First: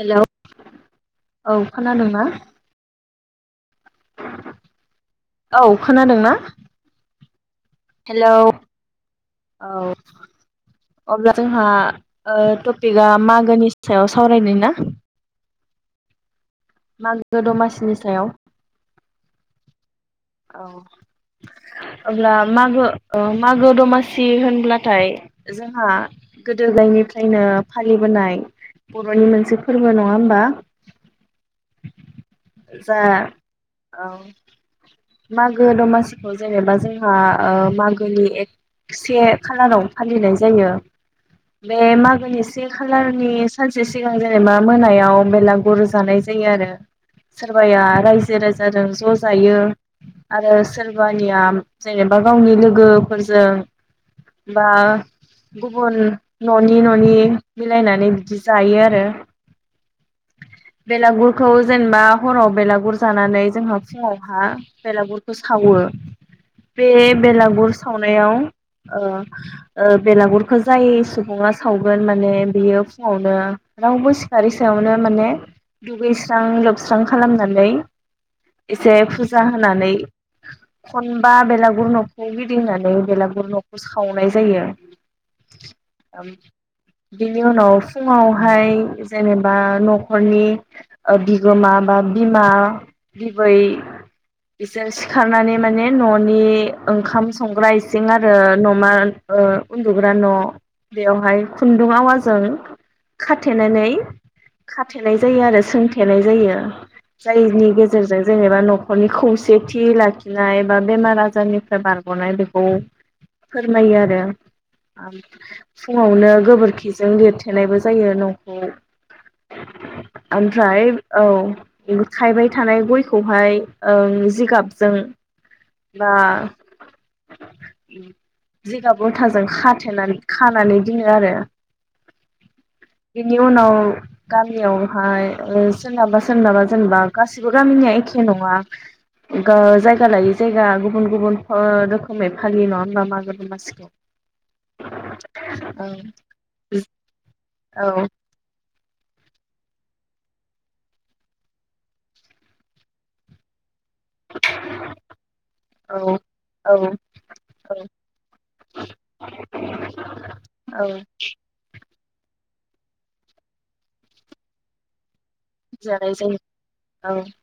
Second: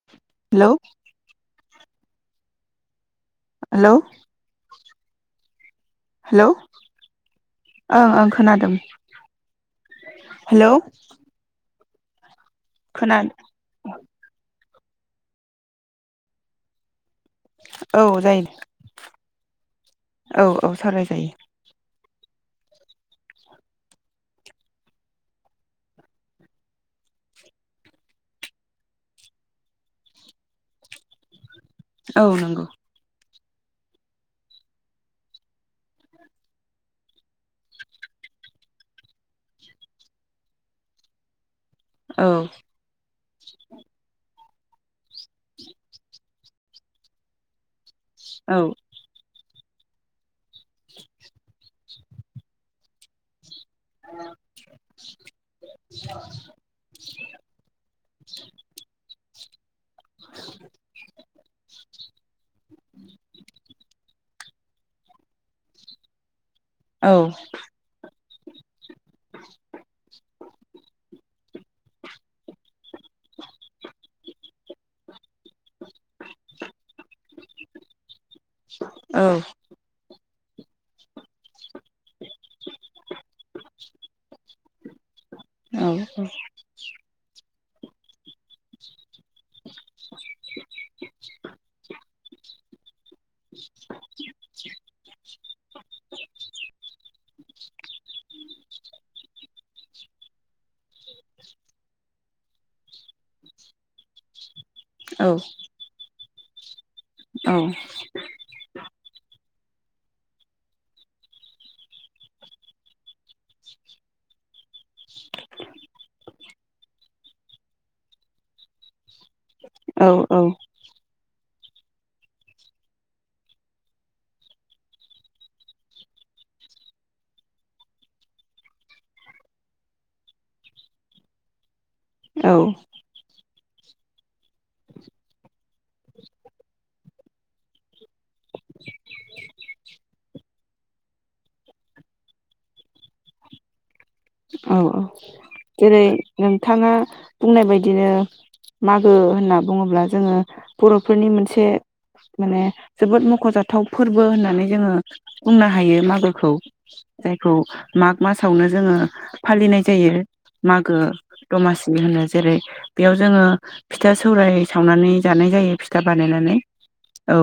हेल' hello औ। खोनादोंना? Hello. औ खोनादों ना? हेलौ ओं ओं खोनादों। औ। हेलौ अब्ला जोंहा मा ओ टपिका खोना मागोनि सायाव सावरायनाय ना? माग औ जायो औ औ सावराय जायो। अब्ला मागो मागो दमासि होनब्लाथाय जोंहा गोदो गोदायनिफ्रायनो फालिबोनाय बरनि मोनसे फोरबो नङा होमबा? औ नंगौ। जा औ मागो दमासिखौ जेनेबा जोंहा मागोनि एक से खालाराव फालिनाय जायो। बे औ मागोनि से खालारनि सानसे सिगां जे [unintelligible] मोनायाव बेलागुरु जानाय जायो आरो सोरबाया रायजो औ राजाजों ज जायो आरो सोरबानिया जेनेबा गावनि लोगोफोरजों बा गुबुन न' नि न' नि मिलायनानै बिदि जायो आरो [inaudible] बेलागुरखौ जेनेबा हराव बेलागुर जानानै जोंङो फुङावहा बेलागुरखौ सावो बे औ बेलागुर सावनायाव ओ ओ बेलागुर जाय सुबुङा सावगोन माने बियो फुङावनो रावबो सि सिखारै सायावनो माने दुगैस्रां लोबस्रां खालामनानै एसे औ फुजा होनानै खनबा बेलागुर न'खौ गिदिंनानै बेलागुर न'खौ सावनाय जायो। औ औ बिनि उनाव फुङावहाय जेनेबा न'खरनि बिगोमा बा बिमा बिबै बिसोर सिखारनानै माने न'नि ओंखाम संग्रा इसिं आरो न'मा ओ उन्दुग्रा न' बेवहाय खुन्दुं आवाजों खाथेनानै खाथेनाय औ जायो आरो सोंथेनाय जायो जायनि गेजेरजों जेनेबा न'खरनि खौसेथि लाखिनाय बा बेमार आजारनिफ्राय बारग'नाय बेखौ फोरमायो आरो फुङावनो गोबोरखिजों लिरथेनायबो जायो न'खौ। औ ओमफ्राय औ खायबाय थानाय गयखौहाय जिगाबजों बा जिगाब लथाजों खााथेनानै खानानै दो आरो औ बेनि उनाव गामियाव ओमफ्राय सोरनाबा सोरनाबा जेनेबा गासिबो गामिनिया एखे नङा जायगा लायै जायगा गुबुन गुबुन रोखोमै फालियो नङा होनबा मागो दमासिखौ औ जेरै नोंथाङा बुंनाय औ बायदिनो मा होनना बुङोब्ला जोंङो बर'फोरनि मोनसे माने जोबोद मख'जाथाव गोाथाव फोरबो होननानै जोंङो बुंनो हायो मागोखौ औ जायखौ औ माग मासावनो जोंङो फालिनाय जायो औ मागो दमासि होनो। जेरै बेयाव जोङो फिथा सौराय सावनानै जानाय जायो फिथा जानाय जायो बानायनानै औ ओ।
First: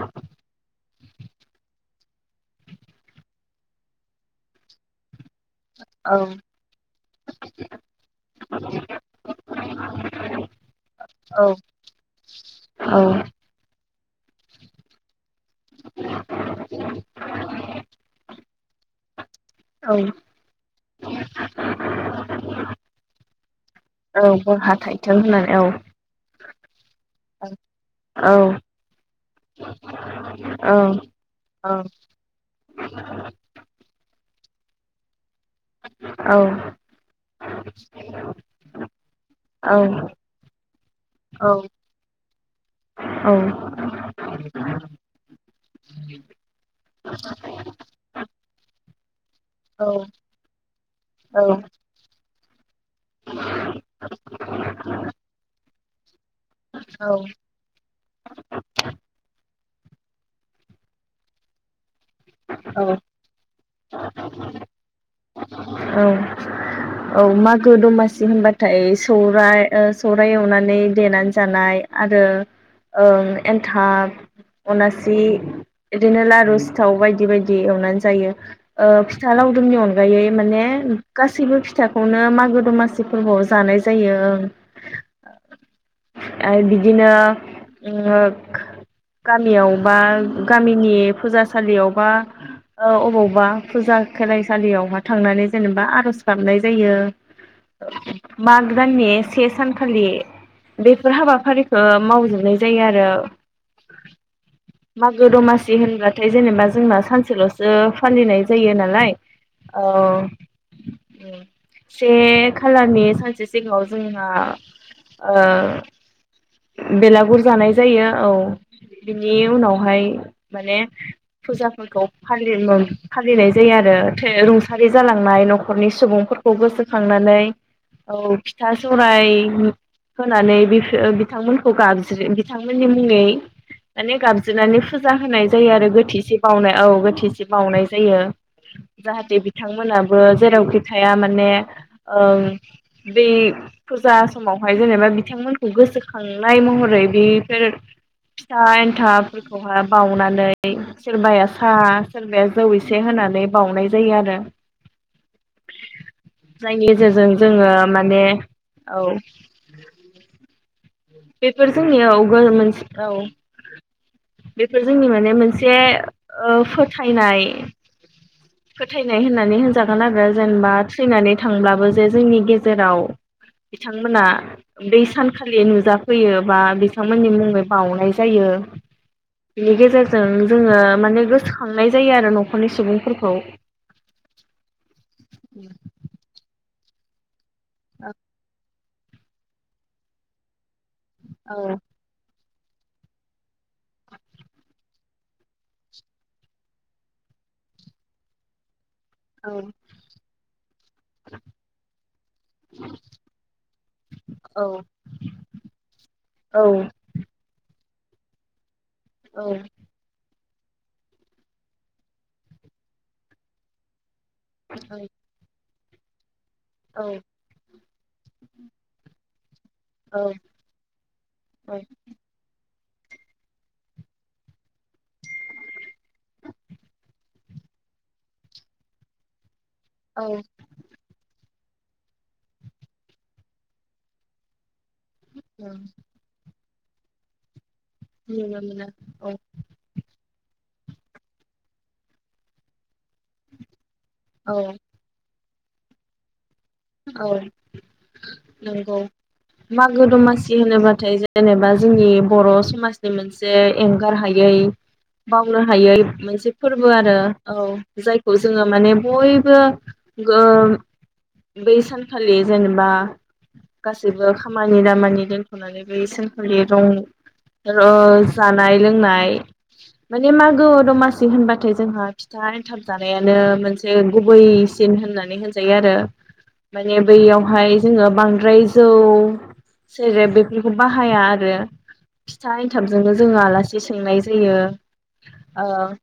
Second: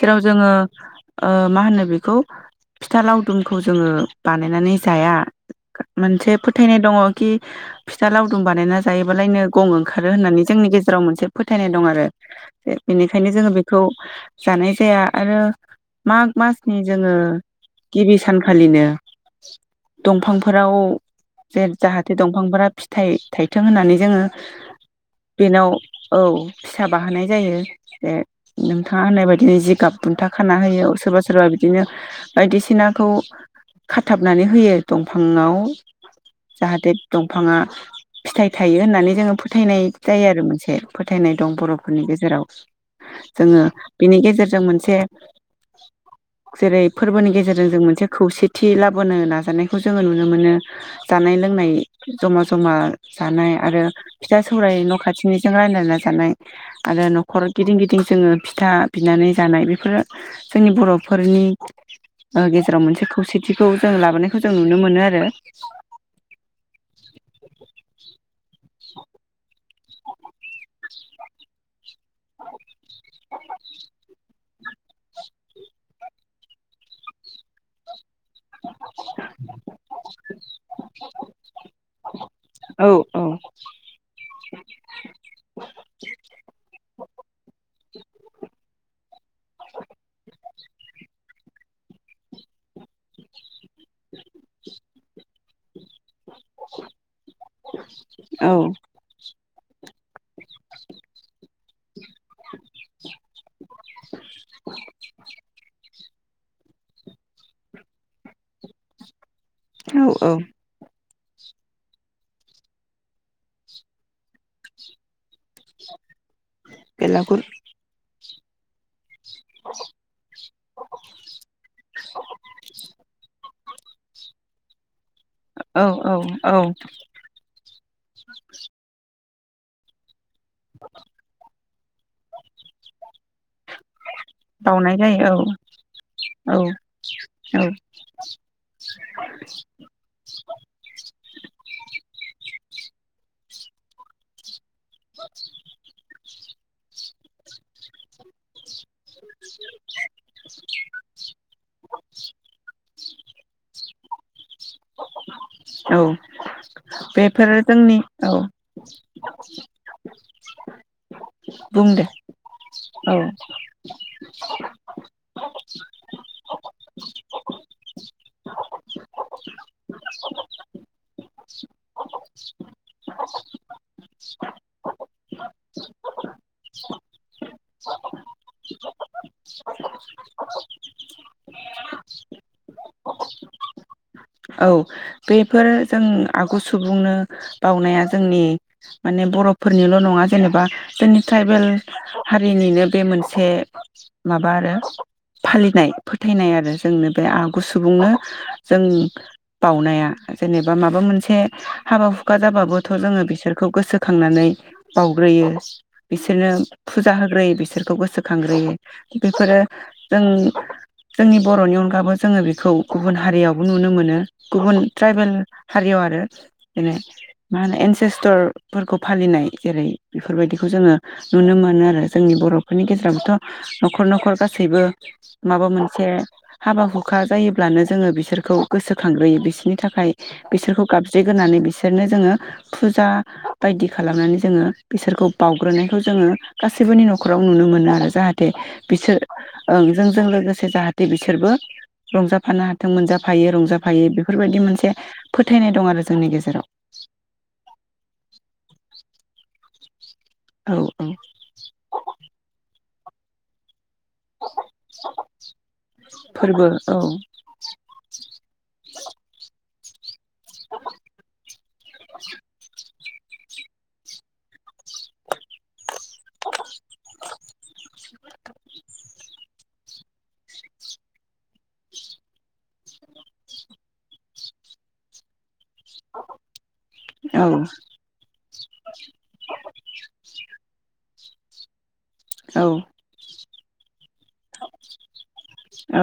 जेराव जोंङो ओ मा होनो बेखौ फिथा लावदुम खौ जोंङो बानायनानै जाया। औ मोनसे फोथायनाय दङ खि, फिथा लावदुम बानायना जायोबालायनो गं ओंखारो होननानै जोंनि गेजेराव मोनसे औ फोथायनाय दं आरो। औ बेनिखायनो जोंङो बेखौ, जानाय जाया। आरो माग मासनि जोंङो गिबि सान फालिनो औ दंफांफोराव जे जाहाथे दंफांफोरा फिथाइ थाइथों होननानै औ जोङो, बरहा थाइथों होननानै औ बेनाव औ फिसा बाहोनाय जायो जे औ नोंथांङा होननाय बायदिनो जिगाब बुन्था खाना औ होयो सोरबा सोरबा औ बिदिनो बायदिसिनाखौ खाथाबनानै होयो दंफाङाव। औ जाहाथे दंफाङा फिथाइ थायो होननानै जोङो फोथायनाय जायो आरो मोनसे। फोथायनाय दं बर'फोरनि गेजेराव जोङो बिनि गेजेरजों मोनसे जेरै फोरबोनि गेजेरजों जों मोनसे खौसेथि लाबो बोनो होना जानायखौ औ जोङो नुनो मोनो। जानाय लोंनाय। जमा जमा। जानाय आरो फिथा सौराय न' खाथिनिजों रानलायनानै [unintelligible] आरो औ न'खर गिदिं गिदिं जोङो फिथा बिनानै जानाय बेफोर बेफोर जोंनि बर'फोरनि औ गेजेराव मोनसे खौसेथिखौ जों लाबोनायखौ जों नुनो मोनो आरो। औ औ मागो दमासि होनबा होनबाथाय सौराय सौराइ एवनानै देनानै जानाय। आरो एन्थाब अनासि बिदिनो लारु सिथाव बायदि बायदि एवनानै जायो, फिथा लावदुमनि अनगायै माने गासैबो फिथाखौनो मागो औ दमासि औ फोरबोआव जानाय जायो। आरो बिदिनो [unintelligible] गामियाव बा गामिनि फुजासालियाव बा अबावबा फुजा खेलायसालियावहा थांनानै जेनेबा आर'ज खालामनाय जायो, औ माग दाननि से सानखालि बेफोर हाबाफारिखौ मावजोबनाय जायो आरो, मागो दमासि होनबा थाय जेनेबा जोंना सानसेल'सो फालिनाय जायो नालाय औ से खालारनि सानसे सिगाङाव जोंहा ओ बेलागुर जानाय जायो औ बिनि उनावहाय माने फुजाफोरखौ फालि फालिनाय जायो आरो रुंसारि जालांनाय औ न'खरनि औ सुबुंफोरखौ औ गोसोखांनानै औ फिथा सौराइ होनानै बिथांमोन खौ गाबज्रि बिथांमोननि मुङै माने गाबज्रिनानै बावनाय फुजा औ होनाय जायो आरो गोथैसे बावनाय औ गोथैसे औ बावनाय जायो जाहाथे बिथांमोनाबो जेरावखि थाया माने ओ बे फुजा समाव हाय जेनेबा बिथांमोनखौ गोसो खांनाय महरै बेफोर फिसान थाफोरखौहा बाउनानै सोरबाया सा सोरबाया जौै एस एसे होनानै बावनाय जायो आरो औ जायनि जेजों बेफोरो जोङो जोंनि माने औ औ बेफोर बुं जोंनि दे औ गो मोनसे औ बेफोर जोंनि माने मोनसे ओ फोथायनाय फोथायनाय होन्नानै होनजागोन आरो जेनेबा थैनानै थांब्लाबो जे जोंनि गेजेराव बिथांमोना बै सानखालि नुजाफैयो बा बिथांमोननि मुङै बावनाय जायो बेनि गेजेरजों जोङो माने गोसोखांनाय जायो आरो न'खरनि सुबुंफोरखौ औ बेफोर जों आगु सु बुंनो बावउनाया जोंनि माने बर'फोरनिल' नङा जेनेबा जोंनि ट्राइबेल औ हारिनिनो बे मोनसे माबा आरो फालिनाय फोथायनाय आरो जोंनो बे आगु सुबुंनो जों औ बावउनाया जेनेबा माबा मोनसे हाबा हु खा जाबाबोथ' जोङो बिसोरखौ गोसोखांनानै औ बावउग्रोयो बिसोरनो औ फुजा होग्रोयो बिसोर खौ गोसोखांग्रोयो औ बेफोरो जों जोंनि बर'नि अनगाबो जोङो बेखौ गुबुन हारियावबो नुनो मोनो। गुबुन ट्राइबेल हारियाव आरो बेनो मा होनो सेस्थरफोरखौ फालिनाय जेरै औ बेफोरबायदिखौ जोङो नुनो मोनो आरो जोंनि बर' फोरनि गेजेरावथ' न'खर न'खर गासैबो माबा मोनसे हाबा हुखा जायोब्लानो जोङो बिसोरखौ गोसोखांग्रोयो बिसिनि थाखाय औ बिसोरखौ गाबज्रिगानै बि बिसोरनो जोङो फुजा बायदि खालामनानै जोङो बिसोरखौ बावउग्रोनायखौ जोङो गासैबोनि न'खराव नुनो मोना। जाहाथे नुनो मोनो बिसोर औ ओं जोंजों लोगोसे जाहाथे बिसोरबो रंजाफानो हाथों मोनजाफा फायो रंजाफायो औ बेफोरबायदि मोनसे फोथायनाय दं आरो जोंनि गेजेराव औ नंगौ मागो दमा सि औ औ होनोबाथाय जेनेबा जोंनि बर' समाज बे मोनसे एंगार हायै बावनो हायै मोनसे फोरबो आरो औ जायखौ जोङो माने बयबो [unintelligible] बै सानखालि जेनेबा गासैबो खाम खामानि दामानि दोनथ'नानै बै सानखालि रं ओ जानाय लोंनाय माने मागो दमासि होनबाथाय जोंहा फिथा एन्थाब जानायानो मोनसे गुबैसिन होननानै होन [unintelligible] माने औ बैयावहाय जोङो बांद्राय जौ सेरेब बे बेखौ बाहाया आरो फिथा एन्थाबजोंनो जोङो आलासि [unintelligible] [unintelligible] ओ औ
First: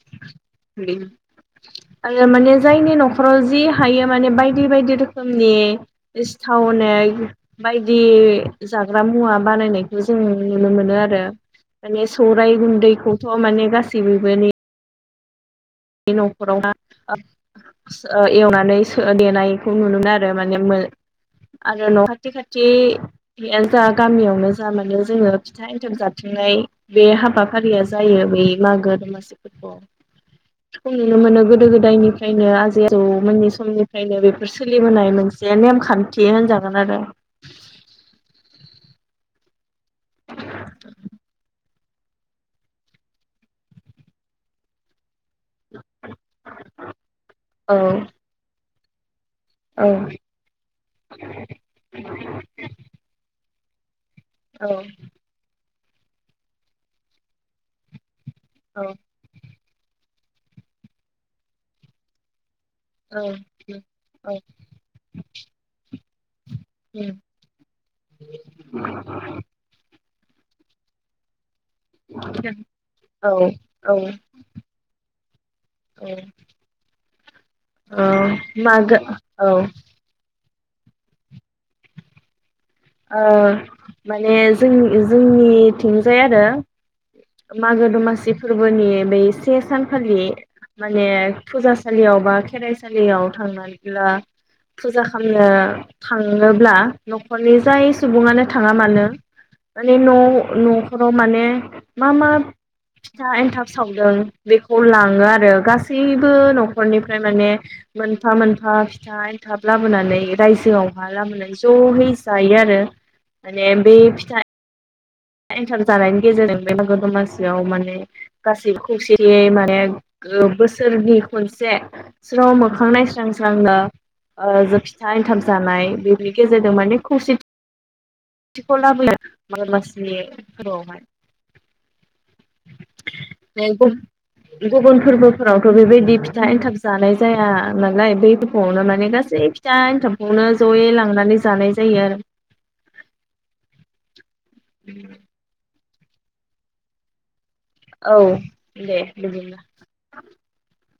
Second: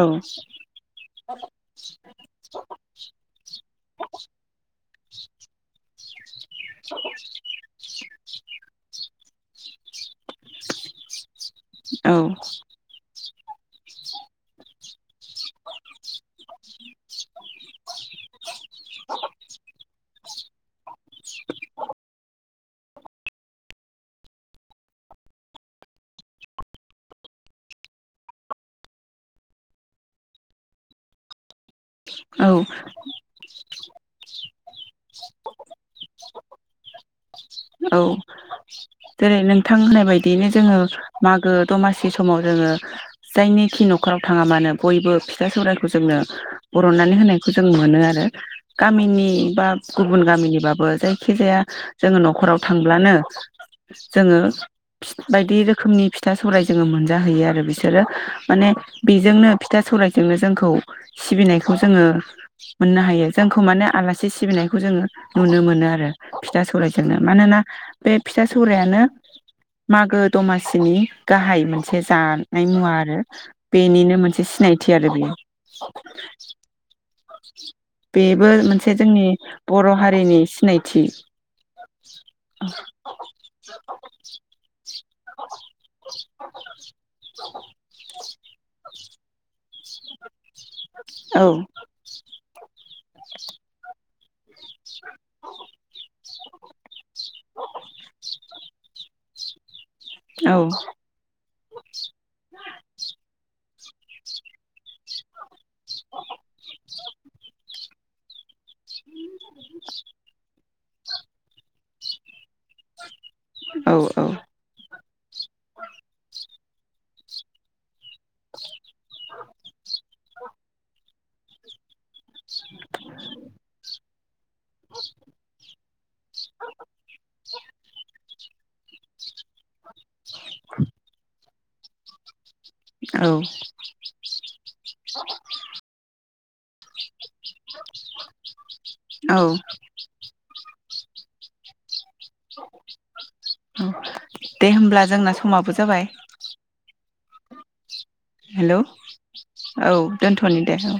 आरो माने जायनि न'खराव जि हायो माने बायदि बायदि रोखोम [unintelligible] सावनेक बायदि जाग्रा मुवा बानायनाय बे जों नुनो मोनो आरो माने सौराय गुन्दैखौ थ' माने गासैबोबोनि बे न'खराव हा सो ओ एवनानै सो देनायखौ नुनो [unintelligible] [unintelligible] आरो न' खाथि खाथ [unintelligible] जा गामियावनो जा माने जोङो फिथा एन्थाब जााथिंनाय बे हाबाफारिया जायो बै मागो दमासिफोरखौ [unintelligible] नुनो मोनो गोदो गोदो औ जायनिफ्रायनो आजि आजौ मोननि समनि खायनो बेफोर सोलि नाय मोनसे नेमखान्थि होनजागोन आरो। औ जेरै नोंथां होननाय बायदियैनो जोङो मागो दमासि समाव जोङो जायनिखि न'खराव थाङा मानो बयबो फिसा सौरायखौ जोंनो बर'ननानै होनायखौ जों औ मोनो आरो। गामिनि बा औ गुबुन गामिनिबाबो जायखि जाया जोङो न थांब्लानो जोङो औ बायदि रोख खोमनि फिथा सौराय जोङो मोनजाहैयो आरो बिसोरो माने औ बेजोंनो फिथा सौरायजोंनो जोंखौ सिबिनायखौ जोङो मोननो हायो जोंखौ माने आलासि सिबिनायखौ जोङो नुनो मोनो आरो फिथा सौराय जोंनो मानोना बे फिथा सौरायानो मागो दमासिनि गाहाय मोनसे जानाय मुवा आरो औ औ बेनिनो मोनसे सिनायथि आरो बेयो। [unintelligible] औ बेबो मोनसे मागो जोंनि औ बर' हारिनि सिनायथि। ओ माने जों जोंनिथिंजाय आरो मागो दमासि फोरबोनि बै से सान खालि माने औ फुजासालियाव बा खेराइ सालियाव थांनायब्ला फुजा खामनो थाङोब्ला न'खरनि फ्राय सुबुङानो थाङा मानो माने न' औ न'खराव माने मा मा फिथा एनथाब सावदों बेखौ लाङो आरो गासैबो न'खरनिफ्राय माने मोनफा मोनफा फिथा एनथाब लाबोनानै रायजोआव हा लाबोनानै ज'यै जायो आरो माने औ बे औ फिथा एन्थाब जानायनि गेजेर जों बे मागो दमासियाव माने गासै खौसेयै माने ओ बोसोरनि खनसे स्र मोखां नायस्रां स्रांनो ओ जो फिथा एन्थाब जानाय बेनि गेजेरजों माने खौसे [unintelligible] बे फोरावहाय औ [unintelligible] गुबुन फोरबोफोरावथ' बेबायदि फि [unintelligible] एन्थाब जानाय जाया नालाय बै दुफावनो [unintelligible] औ गासै फिथा एनथाबखौनो ज'यै लांनानै जानाय जायो आरो औ दे होमब्ला जोंना समाबो जाबाय। औ हेल' दे बिदिब्ला औ दोनथ'नि दे औ।